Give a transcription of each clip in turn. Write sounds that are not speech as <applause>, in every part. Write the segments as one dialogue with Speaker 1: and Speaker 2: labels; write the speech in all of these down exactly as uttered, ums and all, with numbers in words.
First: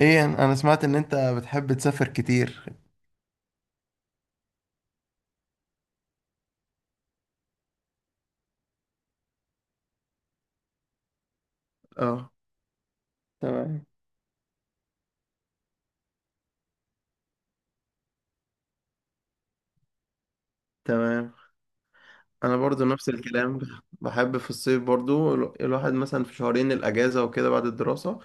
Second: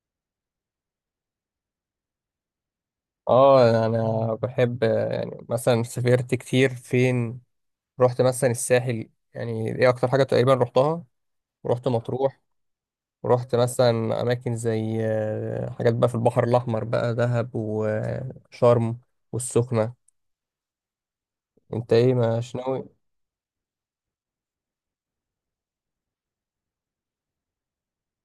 Speaker 1: ايه، انا أنا سمعت ان انت بتحب تسافر كتير؟
Speaker 2: اه، انا بحب، آه، يعني مثلا سافرت كتير فين. رحت مثلا الساحل، يعني دي اكتر حاجه تقريبا رحتها. ورحت
Speaker 1: اه.
Speaker 2: مطروح. ورحت
Speaker 1: تمام،
Speaker 2: مثلا اماكن زي آه، حاجات بقى في البحر الاحمر، بقى دهب وشرم والسخنه.
Speaker 1: تمام.
Speaker 2: انت ايه؟ مش
Speaker 1: انا برضو
Speaker 2: ناوي؟
Speaker 1: نفس الكلام. بحب في الصيف برضو ال- الواحد مثلا في شهرين الاجازه وكده بعد الدراسه،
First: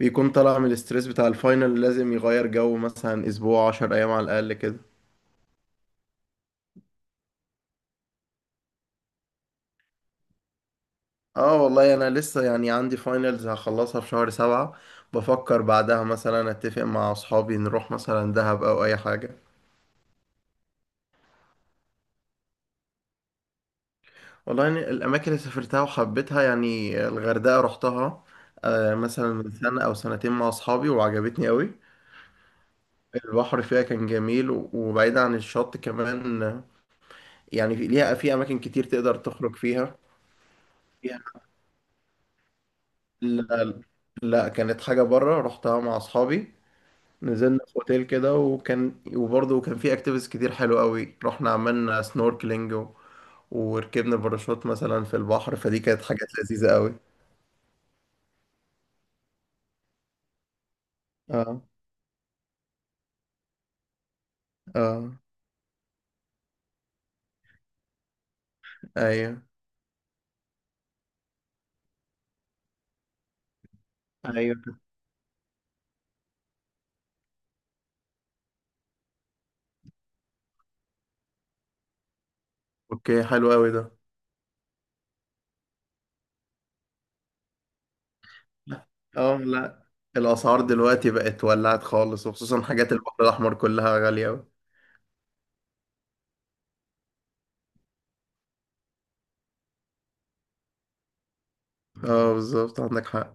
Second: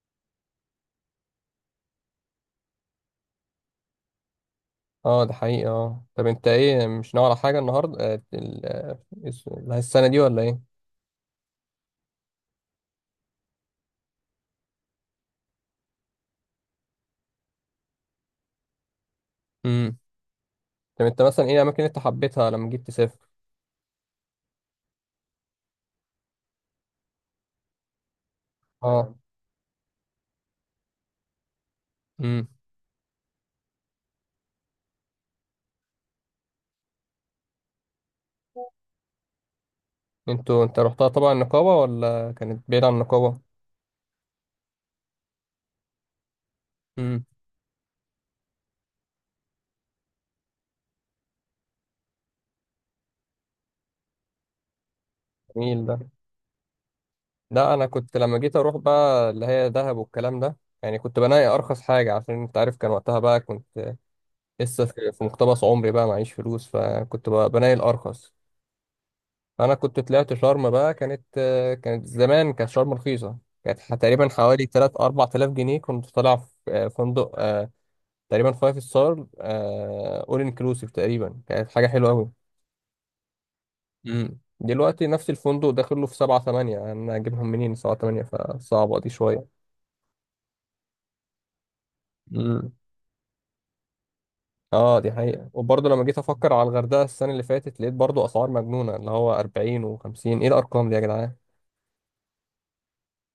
Speaker 1: بيكون طالع من الاسترس بتاع الفاينل. لازم يغير جو مثلا اسبوع عشر ايام على الاقل كده.
Speaker 2: اه ده حقيقي. اه طب انت ايه؟ مش ناوي على حاجه النهارده؟ آه، ال- آه، الس- السنه دي ولا ايه؟
Speaker 1: اه والله، انا لسه يعني عندي فاينلز هخلصها في شهر سبعة. بفكر بعدها مثلا اتفق مع اصحابي نروح مثلا دهب او اي حاجه.
Speaker 2: امم. طب انت مثلا ايه الاماكن اللي انت حبيتها لما جيت تسافر؟
Speaker 1: والله يعني الأماكن اللي سافرتها وحبيتها، يعني الغردقة رحتها آه،
Speaker 2: اه.
Speaker 1: مثلا من سنة أو سنتين مع أصحابي، وعجبتني أوي.
Speaker 2: امم.
Speaker 1: البحر فيها كان جميل و- وبعيد عن الشط كمان آه، يعني في- ليها في أماكن كتير تقدر تخرج فيها.
Speaker 2: انتوا انت رحتها
Speaker 1: فيها-
Speaker 2: طبعا النقابة، ولا كانت بعيدة عن النقابة؟
Speaker 1: لا, لا كانت حاجة بره رحتها مع أصحابي.
Speaker 2: امم.
Speaker 1: نزلنا في أوتيل كده، وكان وبرضه كان في أكتيفيتيز كتير حلوة أوي. رحنا عملنا سنوركلينج، و... وركبنا باراشوت مثلا في البحر. فدي
Speaker 2: جميل ده.
Speaker 1: كانت حاجات لذيذة أوي.
Speaker 2: لا انا كنت لما جيت اروح بقى اللي هي دهب والكلام ده، يعني كنت بناقي
Speaker 1: اه.
Speaker 2: ارخص حاجة، عشان انت عارف كان وقتها بقى كنت لسه في
Speaker 1: اه.
Speaker 2: في مقتبس عمري بقى، معيش فلوس، فكنت بقى بناقي الارخص.
Speaker 1: ايوه،
Speaker 2: انا كنت طلعت شرم بقى، كانت كانت زمان، كانت شرم رخيصة. كانت ح- تقريبا
Speaker 1: ايوه.
Speaker 2: حوالي ثلاثة اربعة الاف جنيه، كنت طالع في آه، فندق، آه، تقريبا فايف ستار اول انكلوسيف، تقريبا كانت حاجة حلوة قوي.
Speaker 1: اوكي، حلو قوي ده.
Speaker 2: مم. دلوقتي نفس الفندق داخل له في سبعة تمانية، أنا أجيبهم منين سبعة تمانية؟ فصعبة دي
Speaker 1: اه
Speaker 2: شوية.
Speaker 1: لا، الاسعار دلوقتي بقت ولعت خالص، وخصوصا
Speaker 2: مم.
Speaker 1: حاجات البحر الاحمر كلها غالية قوي.
Speaker 2: أه دي حقيقة. وبرضه لما جيت أفكر على الغردقة السنة اللي فاتت لقيت برضه أسعار مجنونة، اللي هو أربعين وخمسين، إيه الأرقام دي يا جدعان؟
Speaker 1: اه بالظبط، عندك حق.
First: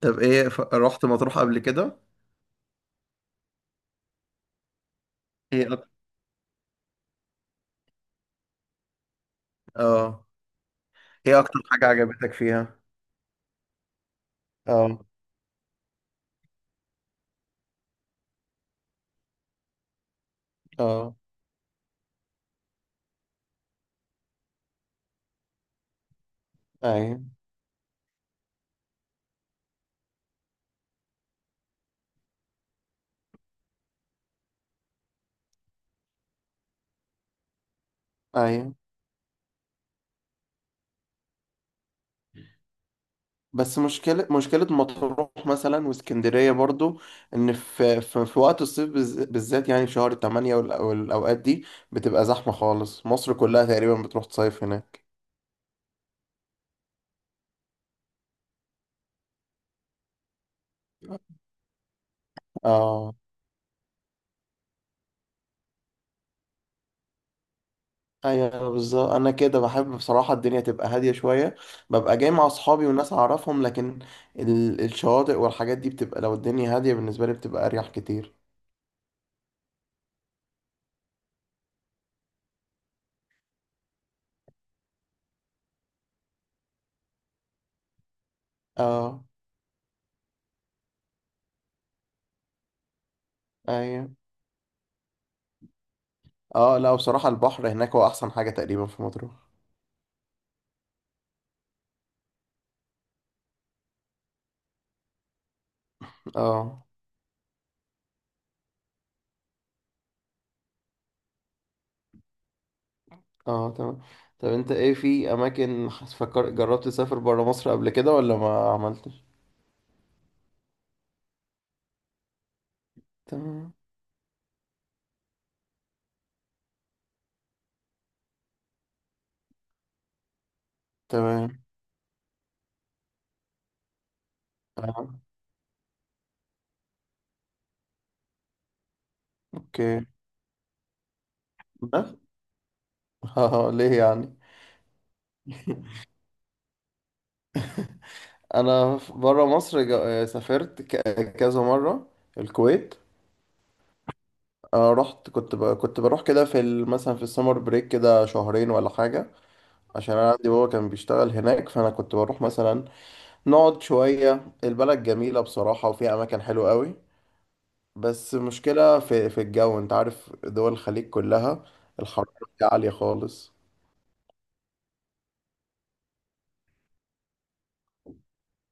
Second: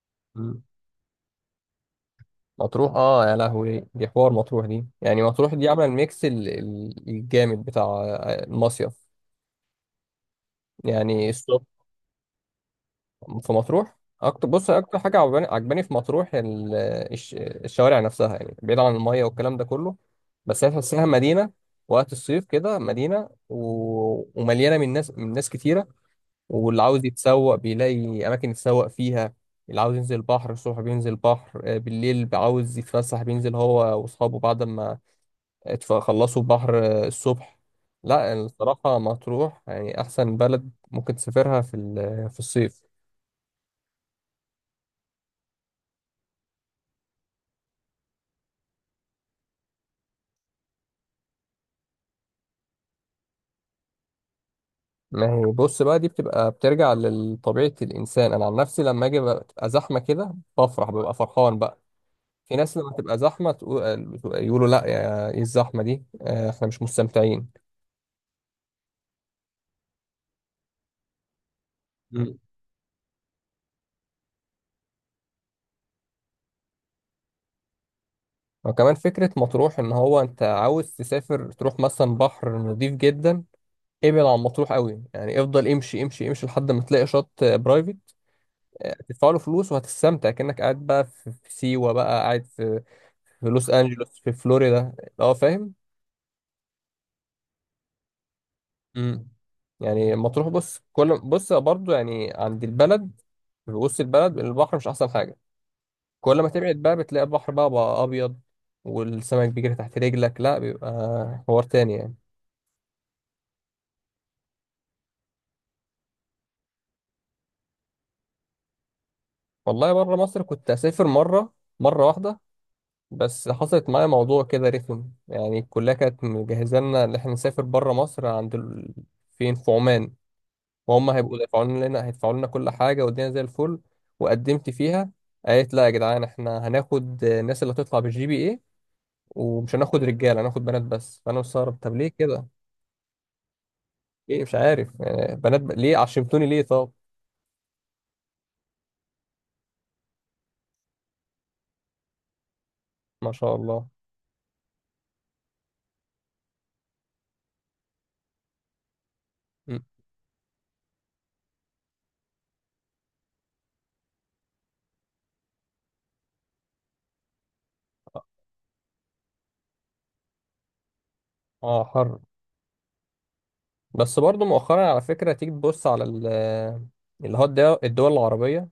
Speaker 1: طب ايه ف...
Speaker 2: مم.
Speaker 1: رحت مطروح قبل كده؟
Speaker 2: مطروح، أه يا لهوي، دي حوار، مطروح دي يعني، مطروح دي
Speaker 1: ايه
Speaker 2: عاملة
Speaker 1: اكتر؟
Speaker 2: الميكس ال- ال- الجامد بتاع آه، المصيف.
Speaker 1: اه.
Speaker 2: يعني
Speaker 1: ايه اكتر
Speaker 2: الصبح
Speaker 1: حاجة عجبتك فيها؟
Speaker 2: في مطروح، اكتر، بص اكتر
Speaker 1: اه.
Speaker 2: حاجه عجباني عجباني في مطروح ال- الش- الشوارع نفسها، يعني بعيد عن الميه والكلام ده كله، بس هي تحسها
Speaker 1: اه.
Speaker 2: مدينه وقت الصيف كده، مدينه و... ومليانه من ناس من ناس كتيره. واللي عاوز
Speaker 1: ايوه،
Speaker 2: يتسوق بيلاقي اماكن يتسوق فيها. اللي عاوز ينزل البحر الصبح بينزل البحر، آه، بالليل عاوز يتفسح بينزل هو واصحابه بعد ما اتف- خلصوا البحر آه، الصبح. لا
Speaker 1: ايوه.
Speaker 2: الصراحه مطروح يعني احسن بلد ممكن تسافرها في ال- في الصيف.
Speaker 1: بس مشكلة مشكلة مطروح مثلا واسكندرية برضو، ان في في, في وقت الصيف بالز- بالذات، يعني في شهر ثمانية والأوقات دي بتبقى زحمة خالص. مصر كلها تقريبا بتروح تصيف هناك.
Speaker 2: ما هي بص بقى، دي بتبقى بترجع لطبيعة الإنسان. أنا عن نفسي لما أجي بقى تبقى زحمة كده بفرح، ببقى فرحان بقى. في ناس لما
Speaker 1: اه
Speaker 2: تبقى زحمة تقول، يقولوا لا يا، إيه الزحمة دي؟ آه، إحنا مش مستمتعين.
Speaker 1: ايوه بالظبط، انا كده بحب بصراحه الدنيا تبقى هاديه شويه. ببقى جاي
Speaker 2: مم.
Speaker 1: مع اصحابي وناس اعرفهم، لكن ال... الشواطئ والحاجات دي بتبقى، لو الدنيا هاديه بالنسبه لي، بتبقى اريح كتير.
Speaker 2: وكمان فكرة مطروح، إن هو أنت عاوز تسافر تروح مثلا بحر نظيف جدا، ابعد عن مطروح قوي، يعني افضل امشي امشي امشي لحد ما تلاقي شط برايفت،
Speaker 1: اه
Speaker 2: هتدفع له فلوس وهتستمتع كأنك قاعد بقى في في سيوة، بقى قاعد في في لوس
Speaker 1: ايوه.
Speaker 2: أنجلوس، في فلوريدا. اه فاهم.
Speaker 1: اه لا، بصراحه البحر هناك هو احسن حاجه تقريبا في
Speaker 2: امم.
Speaker 1: مطروح.
Speaker 2: يعني مطروح بص كل، بص برضو يعني عند البلد، في وسط البلد البحر مش احسن حاجه. كل ما تبعد
Speaker 1: اه.
Speaker 2: بقى بتلاقي البحر بقى بقى ابيض، والسمك بيجري تحت رجلك، لا بيبقى حوار تاني يعني.
Speaker 1: اه تمام. طب انت ايه، في اماكن حس- فكر جربت تسافر برا مصر قبل كده ولا ما عملتش؟
Speaker 2: والله بره مصر كنت اسافر مره، مره واحده. بس
Speaker 1: تمام،
Speaker 2: حصلت معايا موضوع كده رخم، يعني الكليه كانت مجهزه لنا ان احنا نسافر بره مصر عند ال... فين، في عمان. وهم هيبقوا
Speaker 1: تمام.
Speaker 2: دافعوا لنا هيدفعوا لنا كل حاجه والدنيا زي الفل. وقدمت فيها.
Speaker 1: اه.
Speaker 2: قالت لا يا جدعان، احنا هناخد الناس اللي هتطلع بالجي بي اي، ومش
Speaker 1: اوكي.
Speaker 2: هناخد رجاله، هناخد بنات بس. فانا مستغرب، طب ليه
Speaker 1: بس. <laughs>
Speaker 2: كده؟
Speaker 1: اه ليه يعني؟
Speaker 2: ايه؟ مش عارف يعني، بنات ب... ليه؟ عشمتوني ليه طب؟
Speaker 1: انا بره مصر جا- سافرت ك- كذا مره. الكويت.
Speaker 2: ما شاء الله.
Speaker 1: أنا رحت، كنت ب... كنت بروح كده في ال... مثلا في السمر بريك كده شهرين ولا حاجه.
Speaker 2: م.
Speaker 1: عشان انا عندي بابا كان بيشتغل هناك، فانا كنت بروح مثلا نقعد شويه. البلد جميله بصراحه وفيها اماكن حلوه قوي. بس مشكله في في الجو، انت عارف دول الخليج كلها
Speaker 2: اه حر.
Speaker 1: الحراره فيها عاليه خالص.
Speaker 2: بس برضو مؤخرا على فكره تيجي تبص على ال- اللي هو الد- الدول العربيه،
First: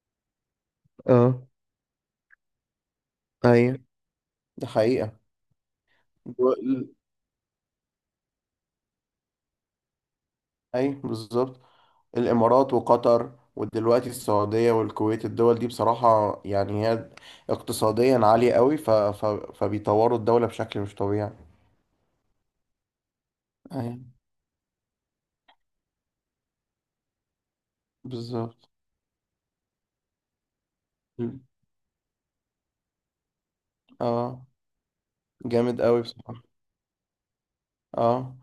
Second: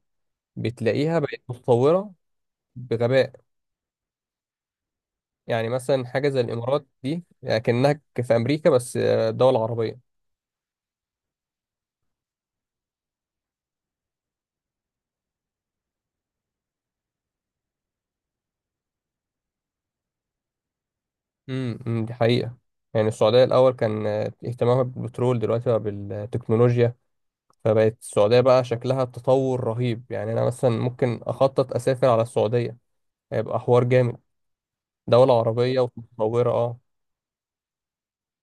Speaker 2: بتلاقيها
Speaker 1: اه
Speaker 2: بقت متطوره بغباء.
Speaker 1: ايوه، دي حقيقه.
Speaker 2: يعني مثلا حاجه زي الامارات
Speaker 1: دول...
Speaker 2: دي لكنها في امريكا، بس آه، دول عربيه.
Speaker 1: ايوه بالظبط. الإمارات وقطر ودلوقتي السعودية والكويت، الدول دي بصراحة يعني هي اقتصاديا عالية قوي، ف... ف... فبيطوروا الدولة بشكل مش طبيعي.
Speaker 2: امم. أمم، دي حقيقة. يعني السعودية الأول
Speaker 1: أيوة
Speaker 2: كان آه، اهتمامها بالبترول، دلوقتي بقى بالتكنولوجيا. فبقت السعودية بقى
Speaker 1: بالظبط.
Speaker 2: شكلها تطور رهيب. يعني أنا مثلا ممكن
Speaker 1: مم.
Speaker 2: أخطط أسافر على السعودية، هيبقى حوار جامد.
Speaker 1: اه
Speaker 2: دولة عربية
Speaker 1: جامد قوي بصراحة.
Speaker 2: ومتطورة، اه.
Speaker 1: اه.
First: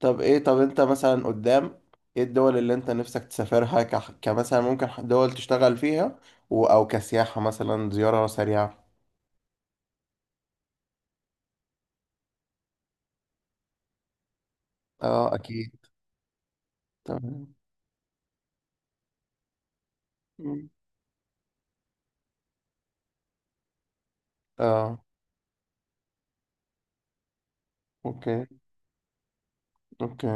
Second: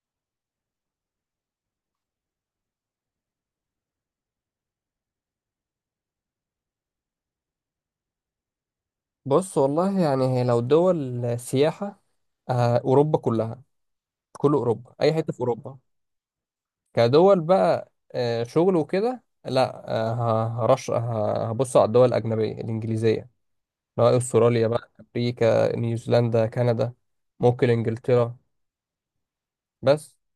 Speaker 1: طب ايه طب انت مثلا قدام، ايه الدول اللي انت نفسك تسافرها ك... كمثلا ممكن دول تشتغل فيها و... او كسياحة مثلا زيارة سريعة؟
Speaker 2: بص والله يعني هي لو دول سياحة، آه، أوروبا كلها. كل أوروبا، أي حتة
Speaker 1: اه
Speaker 2: في
Speaker 1: اكيد.
Speaker 2: أوروبا. كدول
Speaker 1: تمام.
Speaker 2: بقى آه، شغل وكده، لا آه، ه-
Speaker 1: مم.
Speaker 2: هرش، ه- هبص على الدول الأجنبية الإنجليزية، سواء استراليا بقى،
Speaker 1: اه
Speaker 2: امريكا، نيوزيلندا، كندا، ممكن انجلترا.
Speaker 1: اوكي.
Speaker 2: بس،
Speaker 1: اوكي.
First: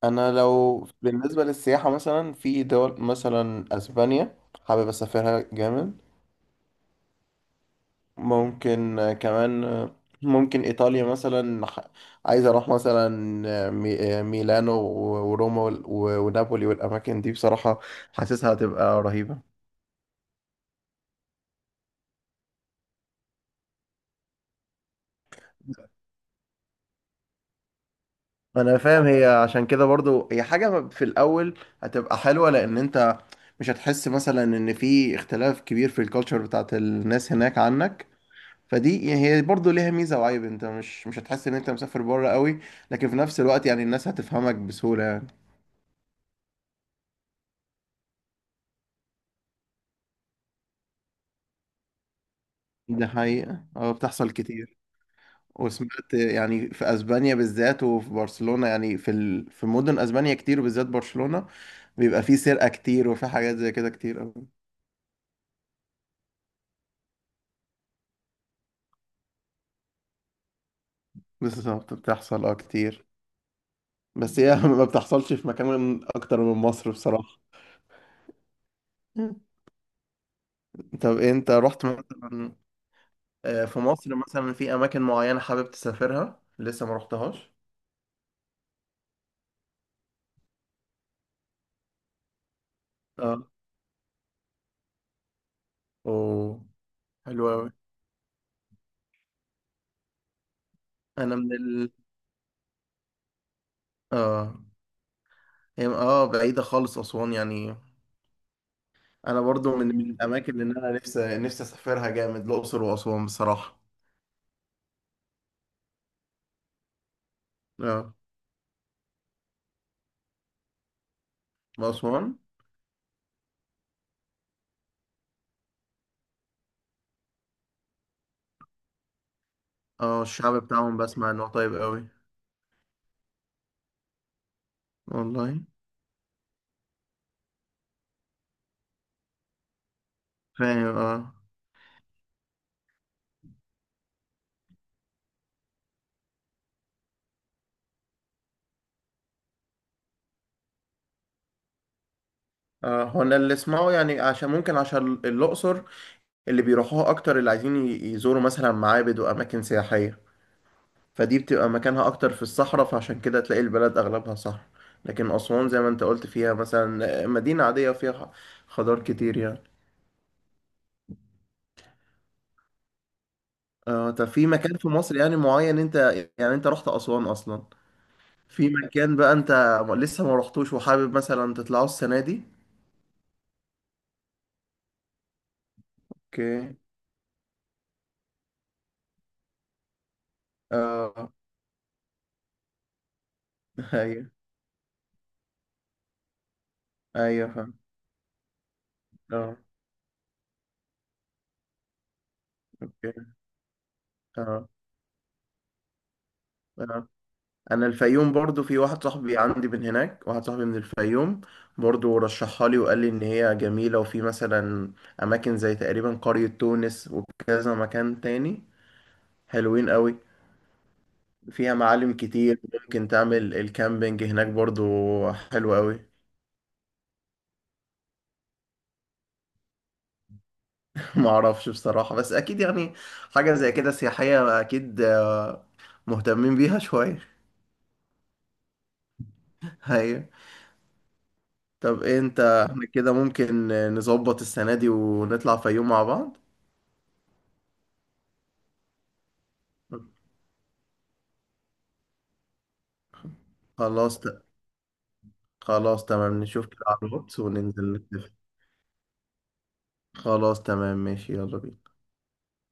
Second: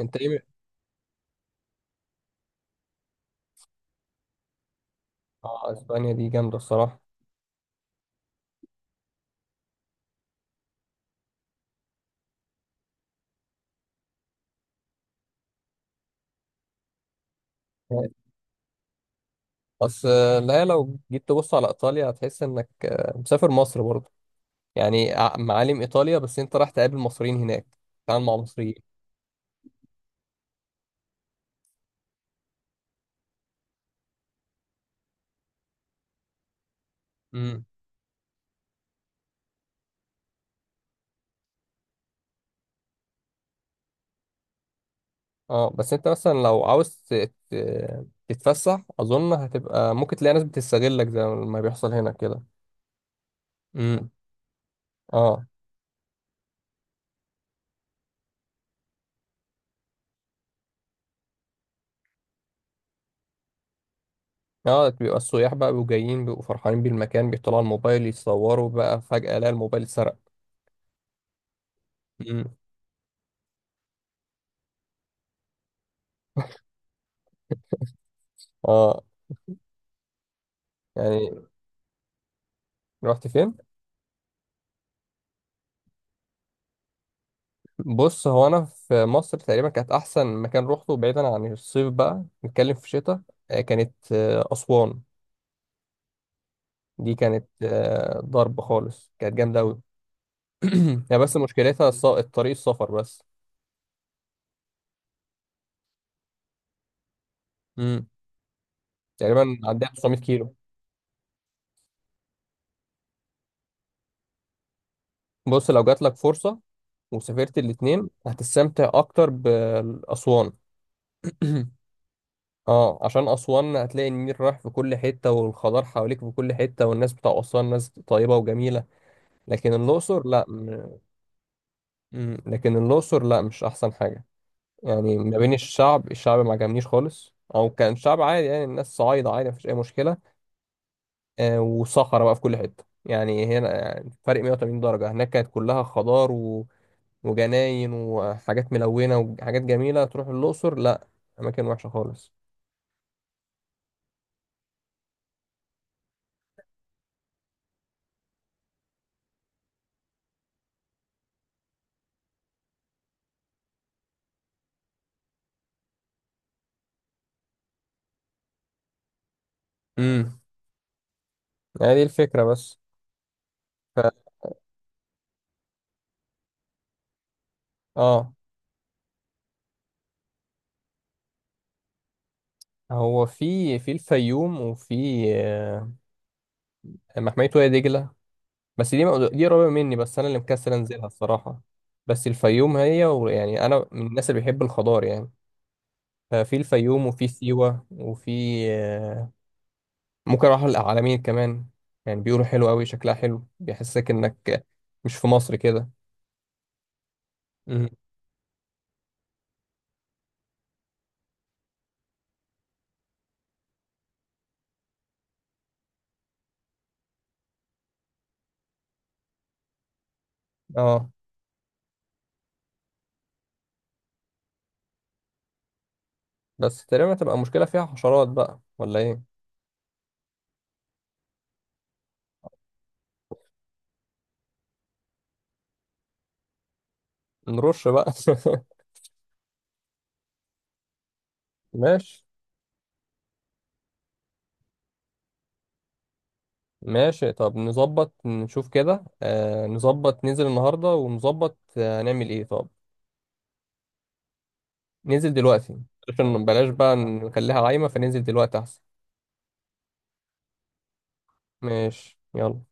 Speaker 2: انت
Speaker 1: انا
Speaker 2: ايه؟
Speaker 1: لو بالنسبه للسياحه مثلا في دول مثلا اسبانيا، حابب اسافرها
Speaker 2: اه
Speaker 1: جامد.
Speaker 2: اسبانيا دي جامده الصراحه.
Speaker 1: ممكن آه، كمان آه، ممكن ايطاليا مثلا، ح- عايز اروح مثلا آه، مي- آه، ميلانو و- وروما وال- و- ونابولي والاماكن دي بصراحه حاسسها هتبقى رهيبه.
Speaker 2: بس آه، لا لو جيت تبص على ايطاليا هتحس انك آه، مسافر مصر برضه. يعني ع- معالم ايطاليا، بس انت رايح تقابل مصريين هناك، تتعامل مع مصريين.
Speaker 1: انا فاهم، هي عشان كده برضو هي حاجه في الاول هتبقى حلوه، لان انت مش هتحس مثلا ان في اختلاف كبير في الكالتشر بتاعت الناس هناك
Speaker 2: امم.
Speaker 1: عنك. فدي يعني هي برضه ليها ميزة وعيب، انت مش مش هتحس ان انت مسافر بره قوي. لكن في نفس الوقت يعني الناس هتفهمك بسهولة يعني.
Speaker 2: اه بس انت مثلا لو عاوز ت- ت- تتفسح اظن هتبقى، ممكن تلاقي ناس بتستغلك زي ما بيحصل هنا كده.
Speaker 1: ده حقيقة، اه
Speaker 2: امم.
Speaker 1: بتحصل كتير.
Speaker 2: اه.
Speaker 1: وسمعت يعني في اسبانيا بالذات وفي برشلونة، يعني في ال... في مدن اسبانيا كتير، وبالذات برشلونة بيبقى في سرقة كتير وفي حاجات زي كده كتير قوي.
Speaker 2: اه بيبقى السياح بقى بيبقوا جايين، بيبقوا فرحانين بالمكان، بيطلعوا الموبايل يتصوروا بقى، فجأة لا الموبايل اتسرق.
Speaker 1: بالظبط،
Speaker 2: مم.
Speaker 1: بتحصل اه كتير. بس هي <laughs> ما بتحصلش في مكان اكتر من مصر بصراحة.
Speaker 2: اه
Speaker 1: طب
Speaker 2: يعني.
Speaker 1: انت رحت مثلا
Speaker 2: رحت فين؟
Speaker 1: آه، في مصر مثلا، في اماكن معينة حابب تسافرها لسه ما رحتهاش؟
Speaker 2: بص هو انا في مصر تقريبا كانت احسن مكان روحته، بعيدا عن الصيف بقى نتكلم في الشتاء،
Speaker 1: اه.
Speaker 2: آه، كانت آه، اسوان.
Speaker 1: اوه.
Speaker 2: دي
Speaker 1: حلو
Speaker 2: كانت
Speaker 1: قوي.
Speaker 2: آه، ضرب خالص، كانت جامده قوي. <clears throat> هي
Speaker 1: انا
Speaker 2: بس
Speaker 1: من ال
Speaker 2: مشكلتها الص- الطريق، السفر بس.
Speaker 1: اه هي اه بعيده خالص اسوان يعني.
Speaker 2: مم.
Speaker 1: انا
Speaker 2: تقريبا
Speaker 1: برضو من
Speaker 2: عندها
Speaker 1: من
Speaker 2: 900 كيلو.
Speaker 1: الاماكن اللي انا نفسي نفسي اسافرها جامد، الاقصر واسوان بصراحه.
Speaker 2: بص لو جات لك فرصه وسافرت الاتنين
Speaker 1: اه
Speaker 2: هتستمتع اكتر باسوان. <clears throat>
Speaker 1: واسوان.
Speaker 2: اه عشان اسوان هتلاقي النيل رايح في كل حته، والخضار حواليك في كل حته، والناس بتاع اسوان ناس طيبه وجميله. لكن
Speaker 1: اه،
Speaker 2: الاقصر لا
Speaker 1: الشعب
Speaker 2: م...
Speaker 1: بتاعهم بسمع انه طيب قوي.
Speaker 2: م- لكن الاقصر لا، مش احسن حاجه. يعني ما بين
Speaker 1: والله
Speaker 2: الشعب، الشعب ما عجبنيش خالص، او كان شعب عادي يعني، الناس صعايده عادي مفيش اي مشكله.
Speaker 1: فاهم، اه.
Speaker 2: آه وصخره بقى في كل حته، يعني هنا يعني فرق 180 درجه، هناك كانت كلها خضار و... وجناين وحاجات ملونه وحاجات جميله، تروح الاقصر لا، اماكن وحشه خالص.
Speaker 1: اه، هو انا اللي اسمعه يعني، عشان ممكن عشان الاقصر اللي بيروحوها اكتر اللي عايزين ي- يزوروا مثلا معابد واماكن سياحيه، فدي بتبقى مكانها اكتر في الصحراء. فعشان كده تلاقي البلد اغلبها صحراء. لكن اسوان زي ما انت قلت فيها مثلا مدينة عادية فيها خضار كتير يعني.
Speaker 2: امم. يعني دي الفكره بس.
Speaker 1: اه.
Speaker 2: ف...
Speaker 1: طب في مكان في مصر يعني معين انت، يعني انت رحت اسوان اصلا،
Speaker 2: اه
Speaker 1: في مكان بقى انت لسه ما رحتوش وحابب مثلا تطلعه السنة دي؟
Speaker 2: هو في في الفيوم، وفي آه،
Speaker 1: اوكي.
Speaker 2: محمية وادي دجلة. بس دي دي قريبة مني، بس أنا اللي مكسل أنزلها
Speaker 1: اه.
Speaker 2: الصراحة. بس الفيوم هي، ويعني أنا
Speaker 1: <laughs>
Speaker 2: من الناس
Speaker 1: ايوه.
Speaker 2: اللي بيحب الخضار يعني. ففي الفيوم وفي
Speaker 1: ايوه فاهم.
Speaker 2: سيوة وفي آه،
Speaker 1: اه
Speaker 2: ممكن أروح العلمين كمان. يعني بيقولوا حلو أوي، شكلها
Speaker 1: اوكي.
Speaker 2: حلو، بيحسسك إنك
Speaker 1: اه.
Speaker 2: مش في مصر كده.
Speaker 1: آه. انا
Speaker 2: مم.
Speaker 1: الفيوم، برضو في واحد صاحبي عندي من هناك، واحد صاحبي من الفيوم برضو رشحها لي، وقال لي ان هي جميلة، وفي مثلا اماكن زي تقريبا قرية تونس وكذا مكان تاني حلوين قوي.
Speaker 2: اه
Speaker 1: فيها معالم كتير، ممكن تعمل الكامبينج هناك برضو. حلو قوي.
Speaker 2: بس تقريبا هتبقى مشكلة فيها حشرات بقى ولا إيه؟
Speaker 1: <laughs> ما اعرفش بصراحة، بس اكيد يعني حاجة زي كده سياحية اكيد مهتمين بيها شوية.
Speaker 2: نرش بقى.
Speaker 1: <laughs> ايوه.
Speaker 2: <laughs>
Speaker 1: طب إيه
Speaker 2: ماشي.
Speaker 1: انت، احنا كده ممكن نظبط السنة دي ونطلع فيوم مع بعض؟
Speaker 2: ماشي طب نظبط، نشوف كده آه، نظبط ننزل النهاردة، ونظبط آه هنعمل ايه طب.
Speaker 1: خلاص.
Speaker 2: ننزل دلوقتي
Speaker 1: خلاص تمام،
Speaker 2: عشان
Speaker 1: نشوف
Speaker 2: بلاش
Speaker 1: كده
Speaker 2: بقى
Speaker 1: على الواتس
Speaker 2: نخليها عايمة،
Speaker 1: وننزل
Speaker 2: فننزل
Speaker 1: نتفق.
Speaker 2: دلوقتي احسن.
Speaker 1: خلاص تمام، ماشي، يلا بينا.
Speaker 2: ماشي يلا.